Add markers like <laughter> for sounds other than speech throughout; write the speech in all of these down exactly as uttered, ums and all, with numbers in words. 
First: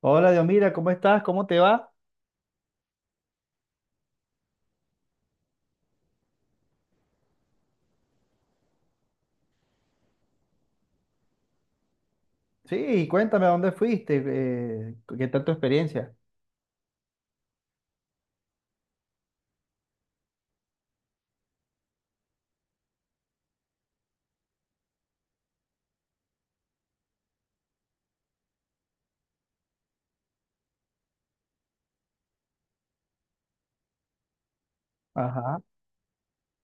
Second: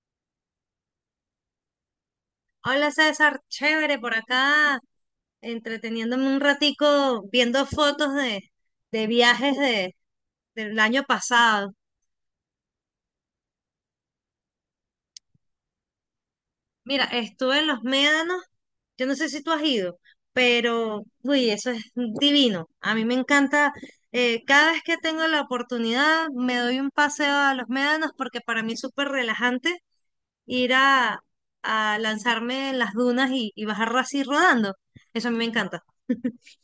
Hola, Diomira, ¿cómo estás? ¿Cómo te va? Hola César, chévere por acá, entreteniéndome un ratico viendo fotos de, de viajes de, del año pasado. Sí, cuéntame, ¿a dónde fuiste? Eh, ¿qué tal tu experiencia? Mira, estuve en los Médanos, yo no sé si tú has ido, pero uy, eso es divino. A mí me encanta, eh, cada vez que tengo la oportunidad me doy un paseo a los Médanos porque para mí es súper relajante ir a, a lanzarme en las dunas y, y bajar así rodando. Eso a mí me Ajá. encanta.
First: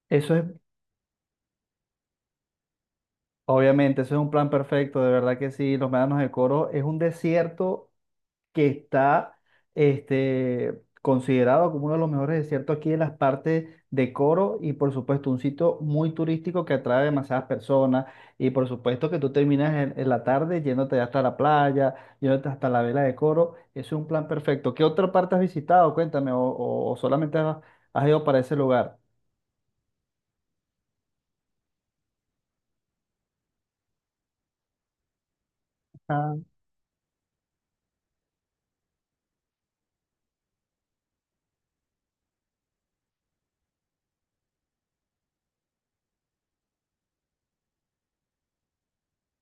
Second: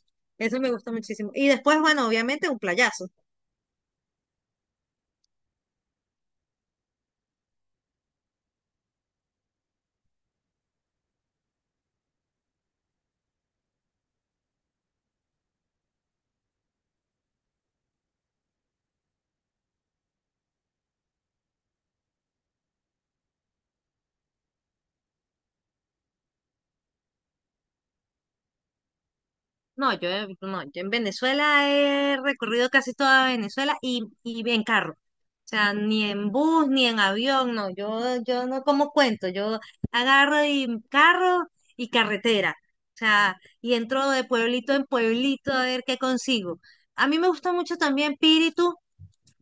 Eso es, Eso me gusta muchísimo. Y después, bueno, obviamente un playazo. obviamente, eso es un plan perfecto, de verdad que sí, los médanos de Coro es un desierto que está este, considerado como uno de los mejores desiertos aquí en las partes de Coro y por supuesto un sitio muy turístico que atrae demasiadas personas y por supuesto que tú terminas en, en la tarde yéndote hasta la playa, yéndote hasta la vela de Coro, es un plan perfecto. ¿Qué otra parte has visitado? Cuéntame, o, o- o solamente has, has ido para ese lugar. No, yo, he- no, yo en Venezuela he recorrido casi toda Venezuela y, y en carro. O sea, ni en Ah, bus, ni en avión, no. Yo, yo no como cuento. Yo agarro y carro y carretera. O sea, y entro de pueblito en pueblito a ver qué consigo. A mí me gusta mucho también Píritu.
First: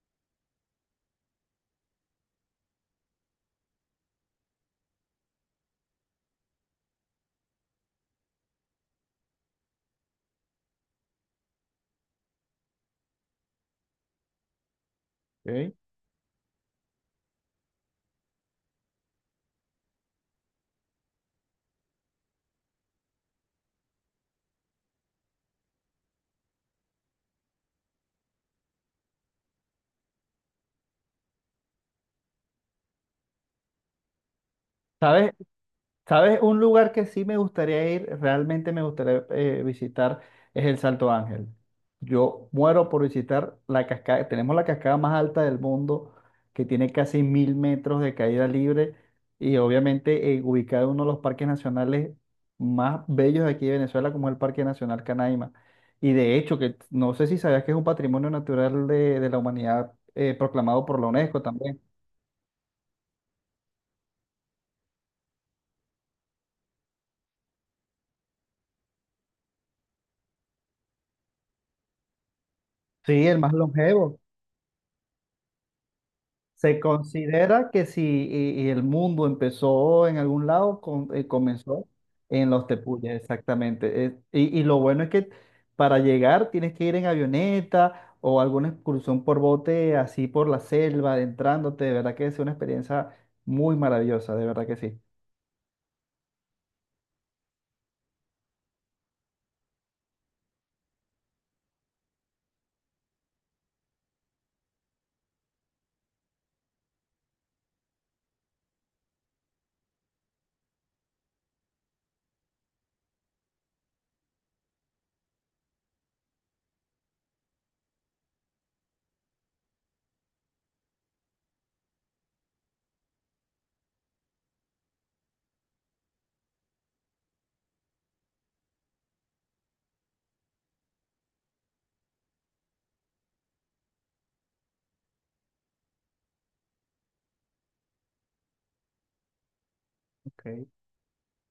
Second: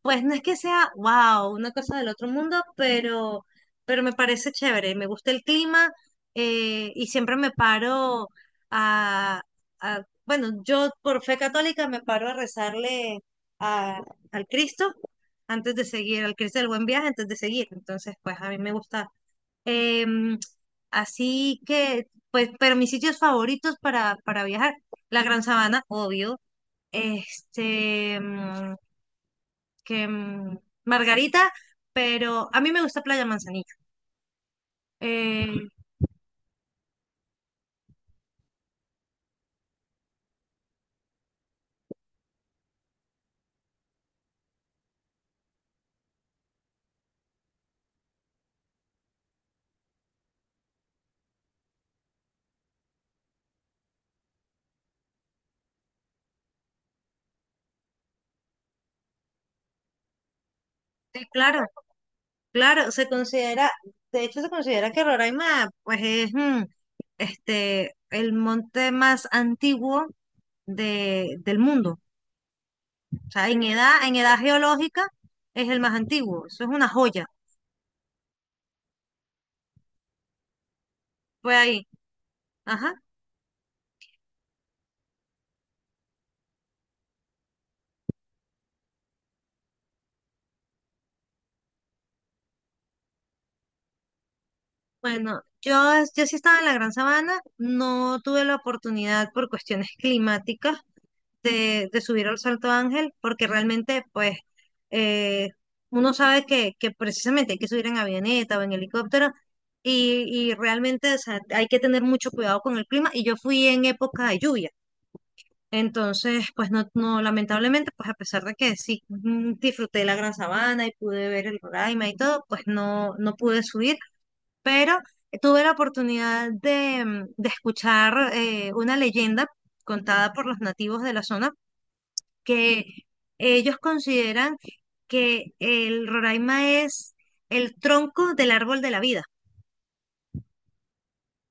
Pues no es que sea, wow, una cosa del otro mundo, pero, pero me parece chévere, me gusta el clima, eh, y siempre me paro a, a- bueno, yo por fe católica me paro a rezarle a- al Cristo ¿ok? antes de seguir, al Cristo del Buen Viaje antes de seguir. Entonces, pues a mí me gusta. Em, Así que, pues, pero mis sitios favoritos para, para viajar, la Gran Sabana, obvio, este, mm, que mm, Margarita, pero a mí me gusta Playa Manzanillo. ¿Sabes? Eh, ¿Sabes? Un lugar que sí me gustaría ir, realmente me gustaría eh, visitar, es el Salto Ángel. Yo muero por visitar la cascada. Tenemos la cascada más alta del mundo, que tiene casi mil metros de caída libre y obviamente eh, ubicada en uno de los parques nacionales más bellos de aquí de Venezuela, como es el Parque Nacional Canaima. Y de hecho, que no sé si sabías que es un patrimonio natural de, de la humanidad eh, proclamado por la sí, UNESCO claro, también. claro, se considera, de hecho se considera que Roraima pues es, mm, este, el monte más antiguo de, del mundo. Sí, O el sea, más en edad, en longevo. edad geológica es el más antiguo. Eso es Se una joya. considera que si y- y el mundo empezó en algún lado, con- eh, Fue ahí. comenzó en los Ajá. tepuyes, exactamente. Eh, y, y lo bueno es que para llegar tienes que ir en avioneta o alguna excursión por bote, así por la selva, adentrándote. De verdad que es una experiencia muy maravillosa, de verdad que sí. Bueno, yo, yo sí estaba en la Gran Sabana, no tuve la oportunidad por cuestiones <laughs> climáticas, de, de subir al Salto Ángel, porque realmente, pues, eh, uno sabe que, que precisamente hay que subir en avioneta o en helicóptero, y, y realmente, o sea, hay que tener mucho cuidado con el clima, y yo fui en época de lluvia. Entonces, pues no, no, lamentablemente, pues a pesar de que sí, mm, disfruté de la Gran Sabana y pude ver el Roraima y todo, pues no, no pude subir, pero tuve la oportunidad de, mm, de escuchar, eh, una leyenda contada por los nativos de la zona que ellos consideran que el Roraima es el tronco del árbol de la vida. Okay.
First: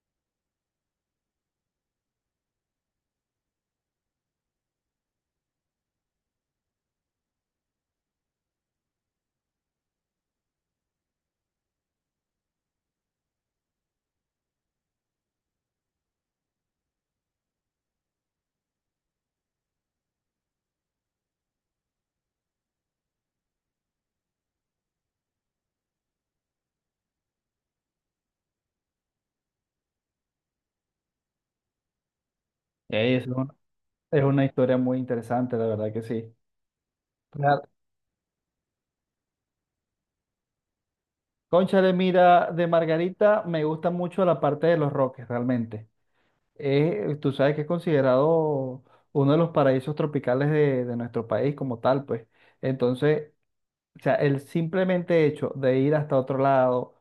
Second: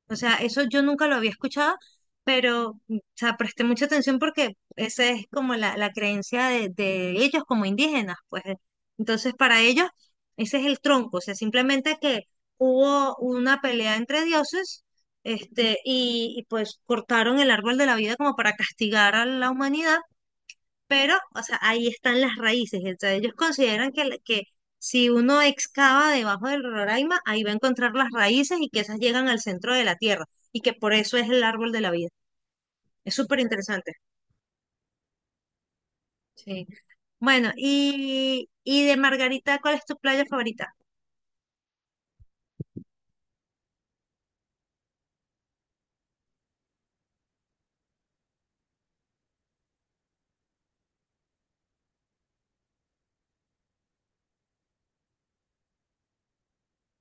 O sea, eso yo nunca lo había escuchado, pero o sea, presté mucha atención porque esa es como la, la creencia de, de ellos como indígenas, pues. Entonces, para ellos, ese es el tronco. O sea, simplemente que hubo una pelea entre dioses. Este, y, y pues cortaron el árbol de la vida como para castigar a la humanidad, pero, o sea, ahí están las raíces. Entonces, ellos consideran que, la- que si uno excava debajo del Roraima, ahí va a encontrar las raíces y que esas llegan al centro de la tierra y que por eso es el árbol de la vida. Es Es súper un- interesante. es una historia muy interesante, la verdad que sí. Sí. Bueno, Claro. y, y de Margarita, ¿cuál es tu playa favorita? Cónchale, mira, de Margarita me gusta mucho la parte de los roques, realmente. Es tú sabes que es considerado uno de los paraísos tropicales de, de nuestro país como tal, pues. Entonces, o sea, el simplemente hecho de ir hasta otro lado,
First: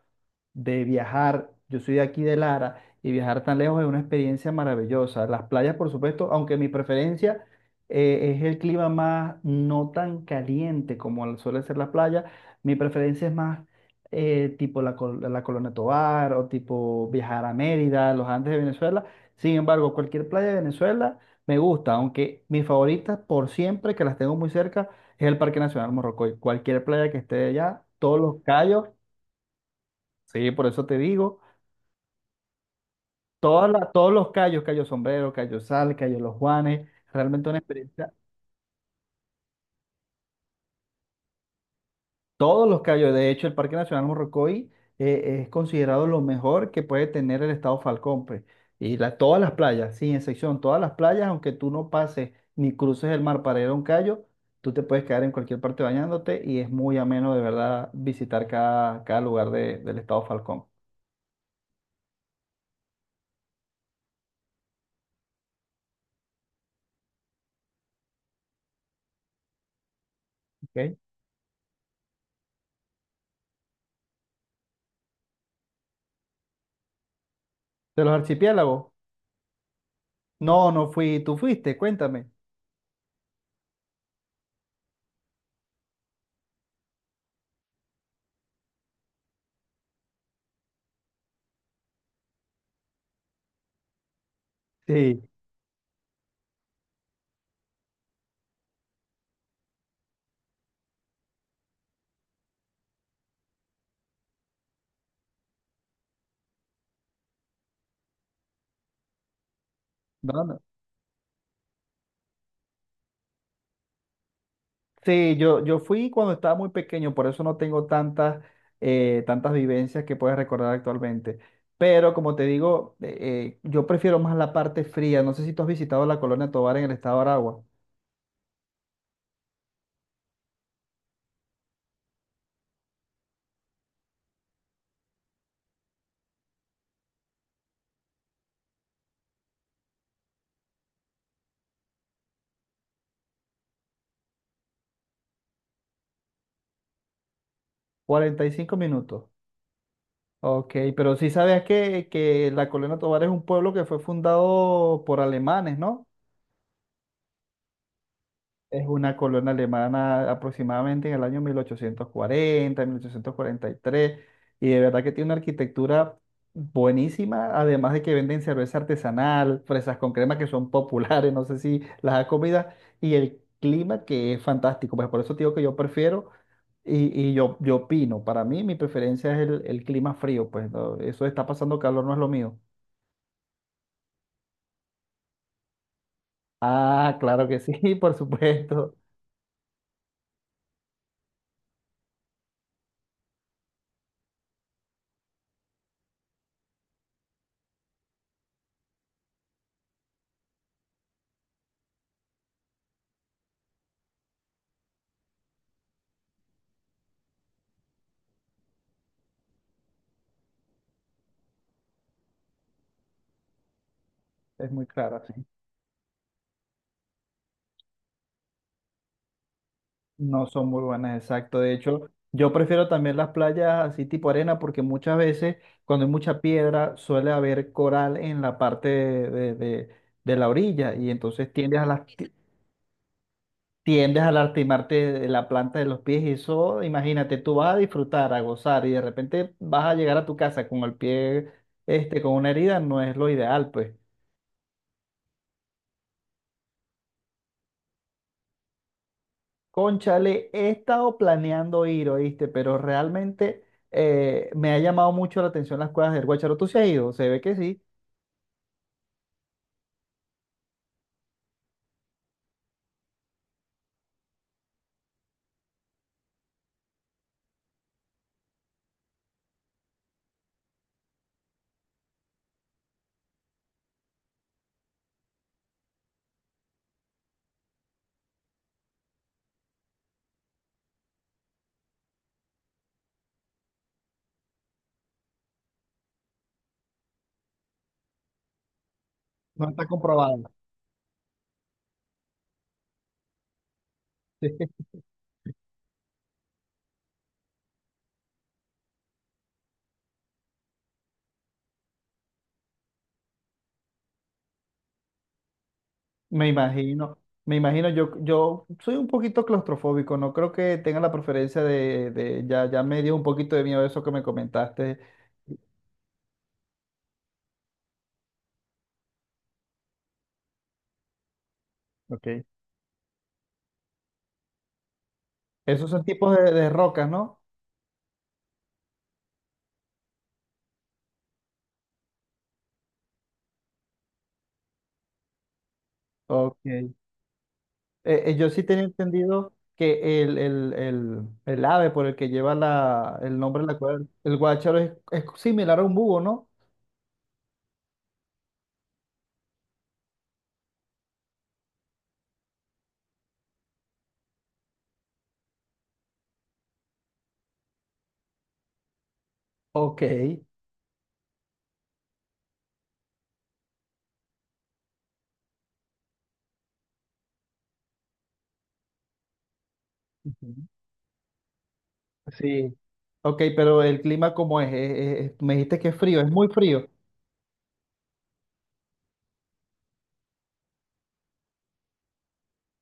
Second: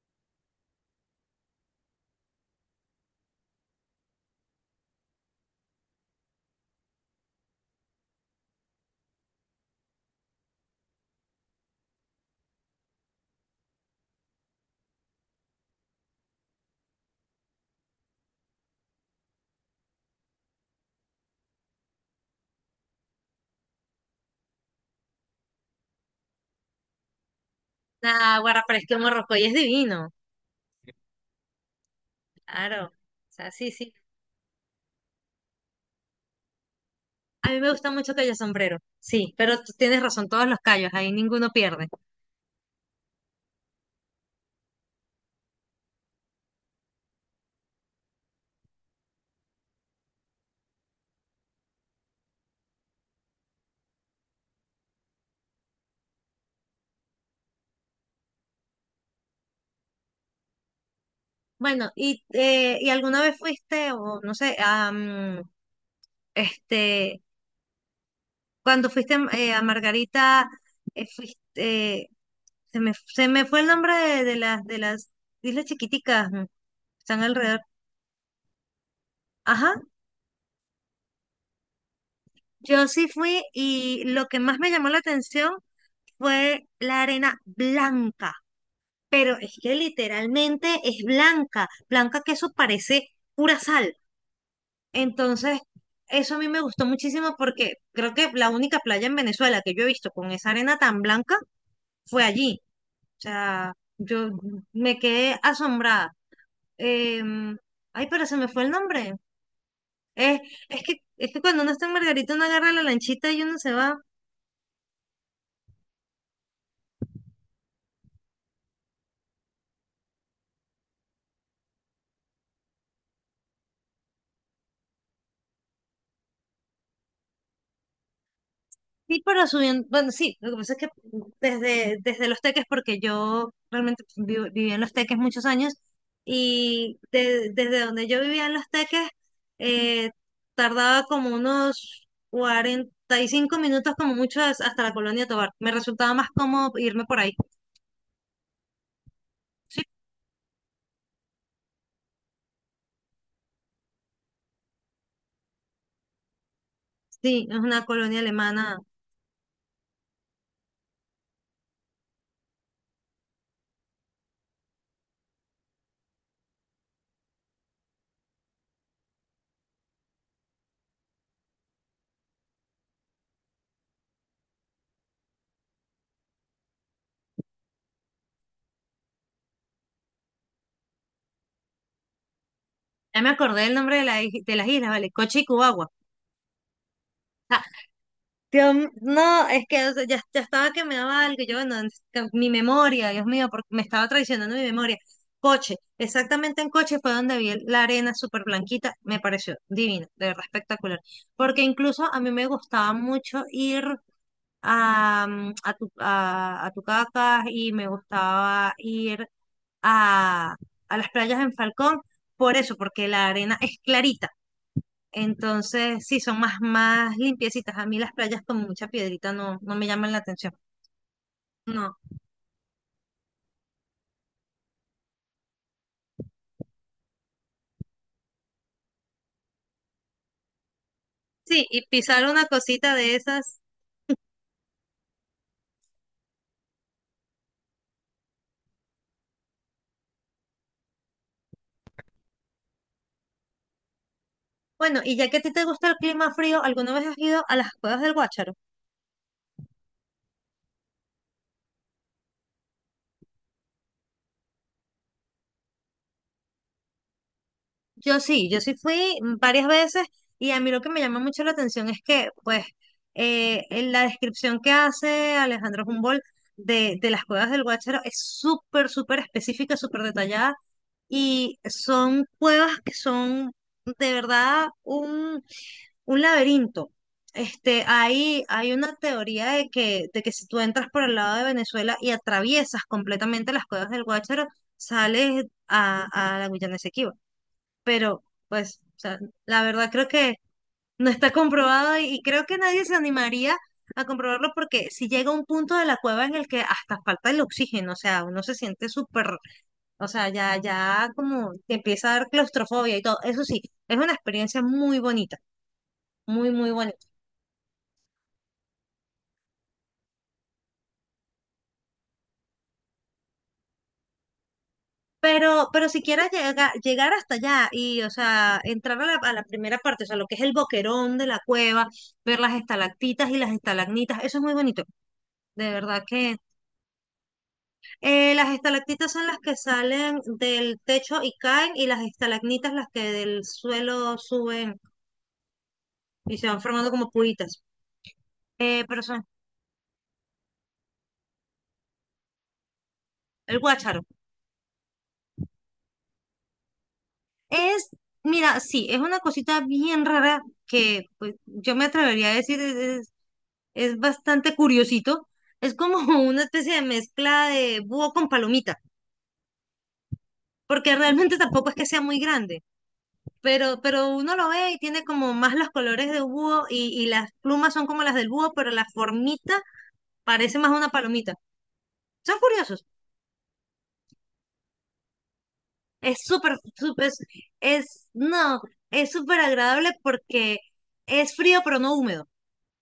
de viajar, yo soy de aquí de Lara, y viajar tan lejos es una experiencia maravillosa. Las playas, por supuesto, aunque mi preferencia eh, es el clima más no tan caliente como el- suele ser la playa, mi preferencia es más eh, tipo la, col- la Colonia Tovar o tipo viajar a Mérida, los Andes de Venezuela. Sin embargo, cualquier playa de Venezuela me gusta, aunque mis favoritas por siempre, que las tengo muy cerca, es el Parque Nacional Morrocoy. Cualquier playa que esté allá, todos Ah, los Guarra, pero es callos, que Morrocoy es divino. sí, por eso te digo. Claro. O sea, Todas sí, la- sí. Todos los callos, Cayo Sombrero, Cayo Sal, Cayo Los Juanes, realmente A una mí me gusta experiencia. mucho Cayo Sombrero. Sí, pero tú tienes razón, todos los callos, ahí ninguno pierde. Todos los callos, de hecho, el Parque Nacional Morrocoy eh, es considerado lo mejor que puede tener el estado Falcón, pues. Y la- todas las playas, sin excepción, todas las playas, aunque tú no pases ni cruces el mar para ir a un callo, tú te puedes quedar en cualquier parte bañándote y es muy ameno, de verdad, visitar cada, cada lugar de- del estado Falcón. Bueno, y, eh, ¿y alguna vez fuiste, o no sé, a, este, cuando fuiste, eh, a Margarita, ¿Ok? De eh, fuiste, eh, se me, se me fue el nombre de, de las de las islas chiquiticas, mm, están alrededor. los archipiélagos. Ajá, No, no fui, tú fuiste, cuéntame. yo sí fui y lo que más me llamó la atención fue la arena blanca, pero es que literalmente es blanca, blanca que eso parece pura sal. Sí. Entonces, eso a mí me gustó muchísimo porque creo que la única playa en Venezuela que yo he visto con esa arena tan blanca fue allí. O sea, yo me quedé asombrada. Em, ay, pero se me fue el nombre. Es, No, no. es que, es que cuando uno está en Margarita, uno agarra la lanchita y uno se va. Sí, yo, yo fui cuando estaba muy pequeño, por eso no tengo tantas, eh, tantas vivencias que puedes recordar actualmente. Pero como te digo, eh, eh, yo prefiero más la parte fría. No sé si tú has visitado la Colonia Tovar en el estado de Aragua. Sí, pero subiendo, bueno, sí, lo que pasa es que desde, desde Los Teques, porque yo realmente vi- viví en Los Teques muchos años, y de- desde donde yo vivía en Los Teques, eh, tardaba como unos cuarenta y cinco minutos como mucho, as- hasta la Colonia Tovar. Me resultaba más cómodo irme por ahí. Cuarenta y cinco minutos. Ok, pero sí sabías que, que la Colonia Tovar es un pueblo que fue fundado por alemanes, ¿no? Sí, es una colonia alemana. Es una colonia alemana aproximadamente en el año mil ochocientos cuarenta, mil ochocientos cuarenta y tres, y tres, y de verdad que tiene una arquitectura buenísima, además de que venden cerveza artesanal, fresas con crema que son <laughs> populares, no sé si las ha comido, y el clima que es fantástico, pues por eso te digo que yo prefiero y, y yo, yo opino, para mí mi preferencia es el, el clima frío, pues no, eso de está pasando calor no es lo mío. Ya me acordé del nombre de, la, is- de las islas, ¿vale? Coche y Cubagua. Ah, claro que Ah, sí, <laughs> por Dios m- supuesto, no, es que o sea, ya, ya estaba que me daba algo. Yo, bueno, es que mi memoria, Dios mío, porque me estaba traicionando mi memoria. Coche, exactamente en Coche fue donde vi el- la arena súper blanquita. Me pareció divina, de verdad espectacular. Porque incluso a mí me gustaba mucho ir a, mm, a, Tu- a, a Tucacas y me gustaba ir a, a las playas en Falcón, por eso, porque la arena es clarita. es muy claro. Entonces, sí, son más, más limpiecitas. A mí las playas con mucha piedrita no, no me llaman la No atención. son muy buenas, exacto. De No. hecho, yo prefiero también las playas así tipo arena porque muchas veces cuando hay mucha piedra suele haber coral en la parte de, de- de- de la orilla y entonces Sí, tiendes y a, las, pisar una cosita de esas. tiendes a lastimarte de la planta de los pies y eso, imagínate, tú vas a disfrutar, a gozar y de repente vas a llegar a tu casa con el pie, este, con una herida, no es lo ideal, pues. Bueno, y ya que a ti te gusta el clima frío, ¿alguna vez has ido a las cuevas del Guácharo? Cónchale, he estado planeando ir, oíste, pero realmente eh, me ha llamado mucho la atención las cuevas del Guácharo. ¿Tú se has ido? Se ve que sí. Yo sí, yo sí fui varias veces y a mí lo que me llama mucho la atención es que, pues, eh, en la descripción que hace Alejandro Humboldt de, de las cuevas del Guácharo es súper, súper específica, súper detallada y son cuevas que son de verdad un, un laberinto. Este, hay, hay una teoría de que, de que si tú entras por el lado de Venezuela y atraviesas completamente las cuevas del Guácharo, sales a, a la Guyana Esequiba. Pero, pues, o sea, la No está verdad creo que comprobado. no está comprobado y, y creo que nadie se animaría a comprobarlo porque <laughs> si llega un punto de la cueva en el que hasta falta el oxígeno, o sea, uno se siente súper, o sea, ya, ya como te empieza a dar claustrofobia y todo. Eso sí, es una experiencia muy bonita, Me muy, muy bonita. imagino, me imagino, yo, yo soy un poquito claustrofóbico, no creo que tenga la preferencia de, de- ya, ya me dio un poquito de miedo eso que me comentaste. Pero, pero si quieres llega- llegar hasta allá y, o sea, entrar a la, a la primera parte, o sea, lo que es el boquerón de la cueva, Ok. ver las estalactitas y las estalagmitas, eso es muy bonito. De Esos son verdad tipos que, de, de rocas, ¿no? eh, las estalactitas son las que salen del techo y caen, y las estalagmitas las que del suelo suben y se Ok. van formando como puitas. Eh, eh, yo sí Eh, tenía pero son entendido que el, el, el, el ave por el que lleva la, el el nombre, la guácharo. cual, el guácharo es, es similar a un búho, ¿no? Es, mira, sí, es una cosita bien rara que pues, yo me atrevería a decir es, es- es bastante curiosito. Es como <laughs> una especie de mezcla de búho con palomita, Ok. porque realmente tampoco es que sea muy grande, pero, pero uno lo ve y tiene como más los colores de búho y, y las plumas son como las del búho, pero la formita parece Ujú. más una palomita. Son Sí, curiosos. ok, pero el clima ¿cómo es? Es- es- es- me dijiste que es Es frío, es muy súper, frío. súper, es, no, es súper agradable porque es frío pero no húmedo.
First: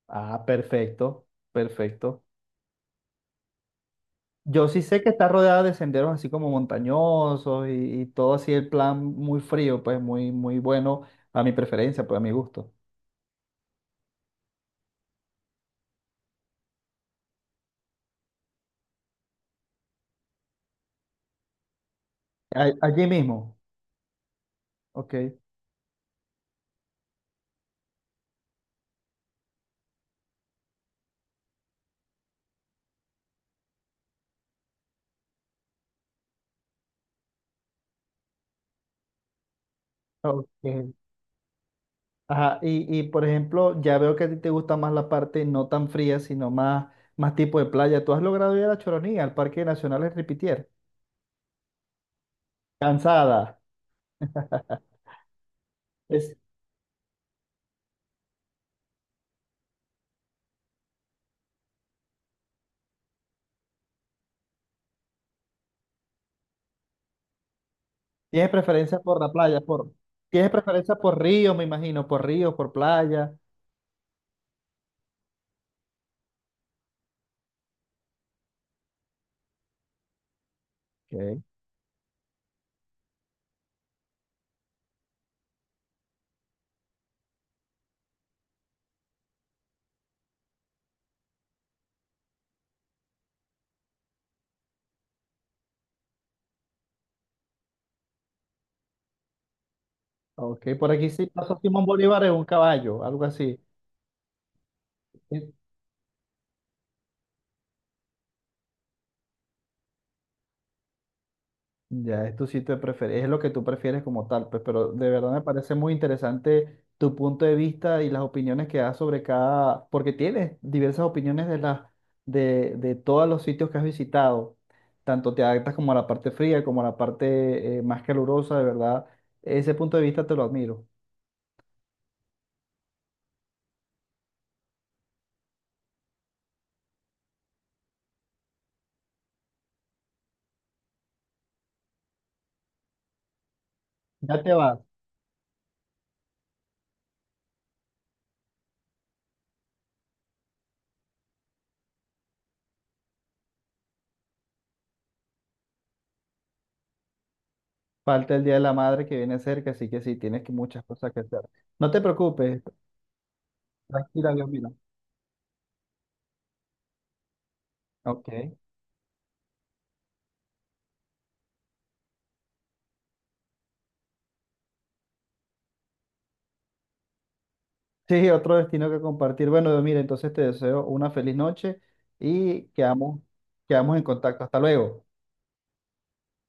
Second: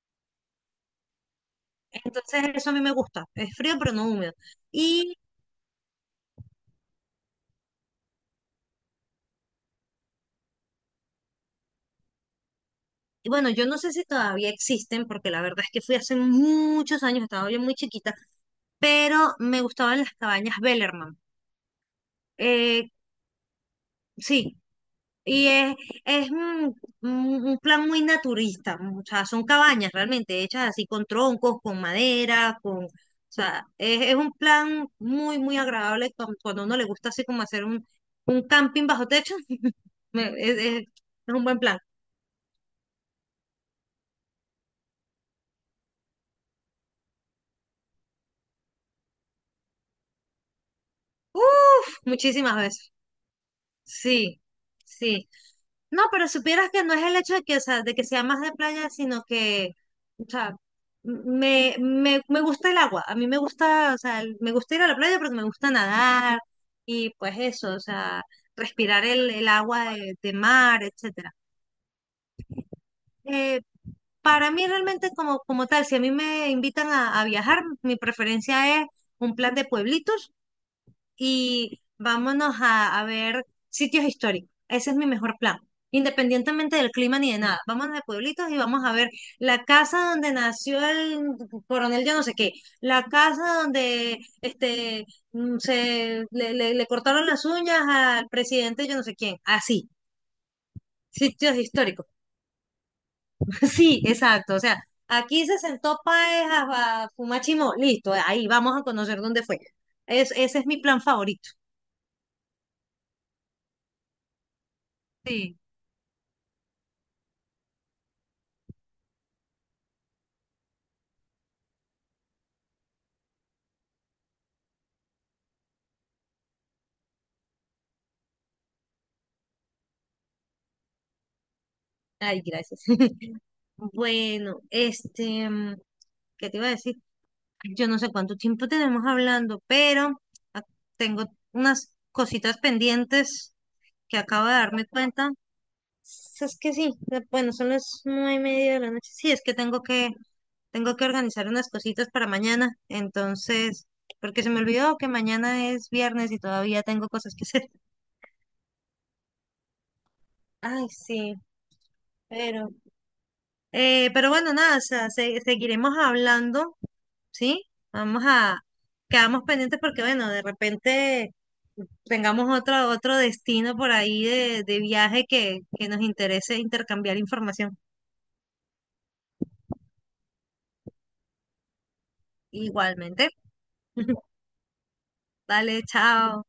Ah, perfecto, perfecto. Entonces eso a mí me gusta, es frío pero no húmedo. Yo sí sé que Y está rodeada de senderos así como montañosos y, y todo así el plan muy frío, pues muy, muy bueno a mi preferencia, pues a mi gusto. y bueno, yo no sé si todavía existen, porque la verdad es que fui hace muchos años, estaba yo muy chiquita, pero me gustaban las cabañas Bellerman. A- Eh, Allí mismo. sí, Ok. y es, es un, un- un plan muy naturista, o sea, son cabañas realmente hechas así con troncos, con madera, con. O sea, es, es un plan muy, muy agradable cu- cuando a uno le gusta así como hacer un, un camping bajo techo. <laughs> me- Ok. es es- es un buen plan. Ajá, y, y, por ejemplo, ya veo que a ti te gusta más la parte no tan fría, sino más, más tipo de playa. ¿Tú has logrado ir a la Choronía, al Parque Nacional El Ripitier? Uf, muchísimas veces. Cansada. Sí, sí. No, pero Es, supieras que no es el hecho de que, o sea, de que sea más de playa, sino que, o sea, me, me, me gusta el agua. A mí me gusta, o sea, el- me gusta ir a la playa porque me gusta nadar y pues eso, o sea, ¿tienes preferencia respirar por la el, el playa? Por, agua de, de ¿tienes mar, preferencia por etcétera. río, me imagino? ¿Por río, por playa? Eh, para mí realmente como, como tal, si a mí me invitan a, a viajar, mi preferencia es un plan de pueblitos Ok. y vámonos a, a ver sitios históricos. Ese es mi mejor plan. Independientemente del clima ni de nada. Vámonos de pueblitos y vamos a ver la casa donde nació el coronel yo no sé qué, la casa donde este, mm, se le, le- le cortaron las uñas al presidente yo no sé quién. Así, Ok, por aquí sí pasó sitios Simón históricos. Bolívar <laughs> en un caballo, algo así. Sí, exacto. O sea, aquí se sentó Páez a, a fumar chimó. Listo, ahí vamos a conocer dónde fue. Es, ese es mi plan favorito. Ya, es tu sitio de preferencia, es lo que tú prefieres como tal, pues, pero de verdad me Sí. parece muy interesante tu punto de vista y las opiniones que das sobre cada, porque tienes diversas opiniones de las, de, de todos los sitios que has visitado, tanto te adaptas como a la parte fría, como a la parte eh, más calurosa, de verdad, ese punto de vista te lo admiro. Ay, gracias. <laughs> Bueno, este, mm, ¿qué te iba a decir? Yo no sé cuánto tiempo tenemos hablando, pero ah, tengo unas cositas pendientes que Ya acabo te de vas. darme cuenta. S- Es que sí, de- bueno, son las nueve y media de la noche. Sí, es que tengo que, tengo que organizar unas cositas para mañana. Entonces, porque se me olvidó que mañana es viernes y todavía tengo cosas que hacer. <laughs> Falta el Día de la Madre que viene cerca, así que sí, tienes que muchas Ay, cosas que sí, hacer. No te preocupes, pero, eh, pero tranquila, Dios bueno, mío. nada, o sea, se- seguiremos hablando, ¿sí? Vamos Ok. a, Quedamos pendientes porque, bueno, de repente tengamos otro, otro destino por ahí de, de viaje que, que nos interese intercambiar información. Sí, otro destino que compartir. Bueno, mira, entonces te deseo una feliz noche y quedamos, Igualmente. quedamos en <laughs> contacto. Hasta luego. Dale, chao.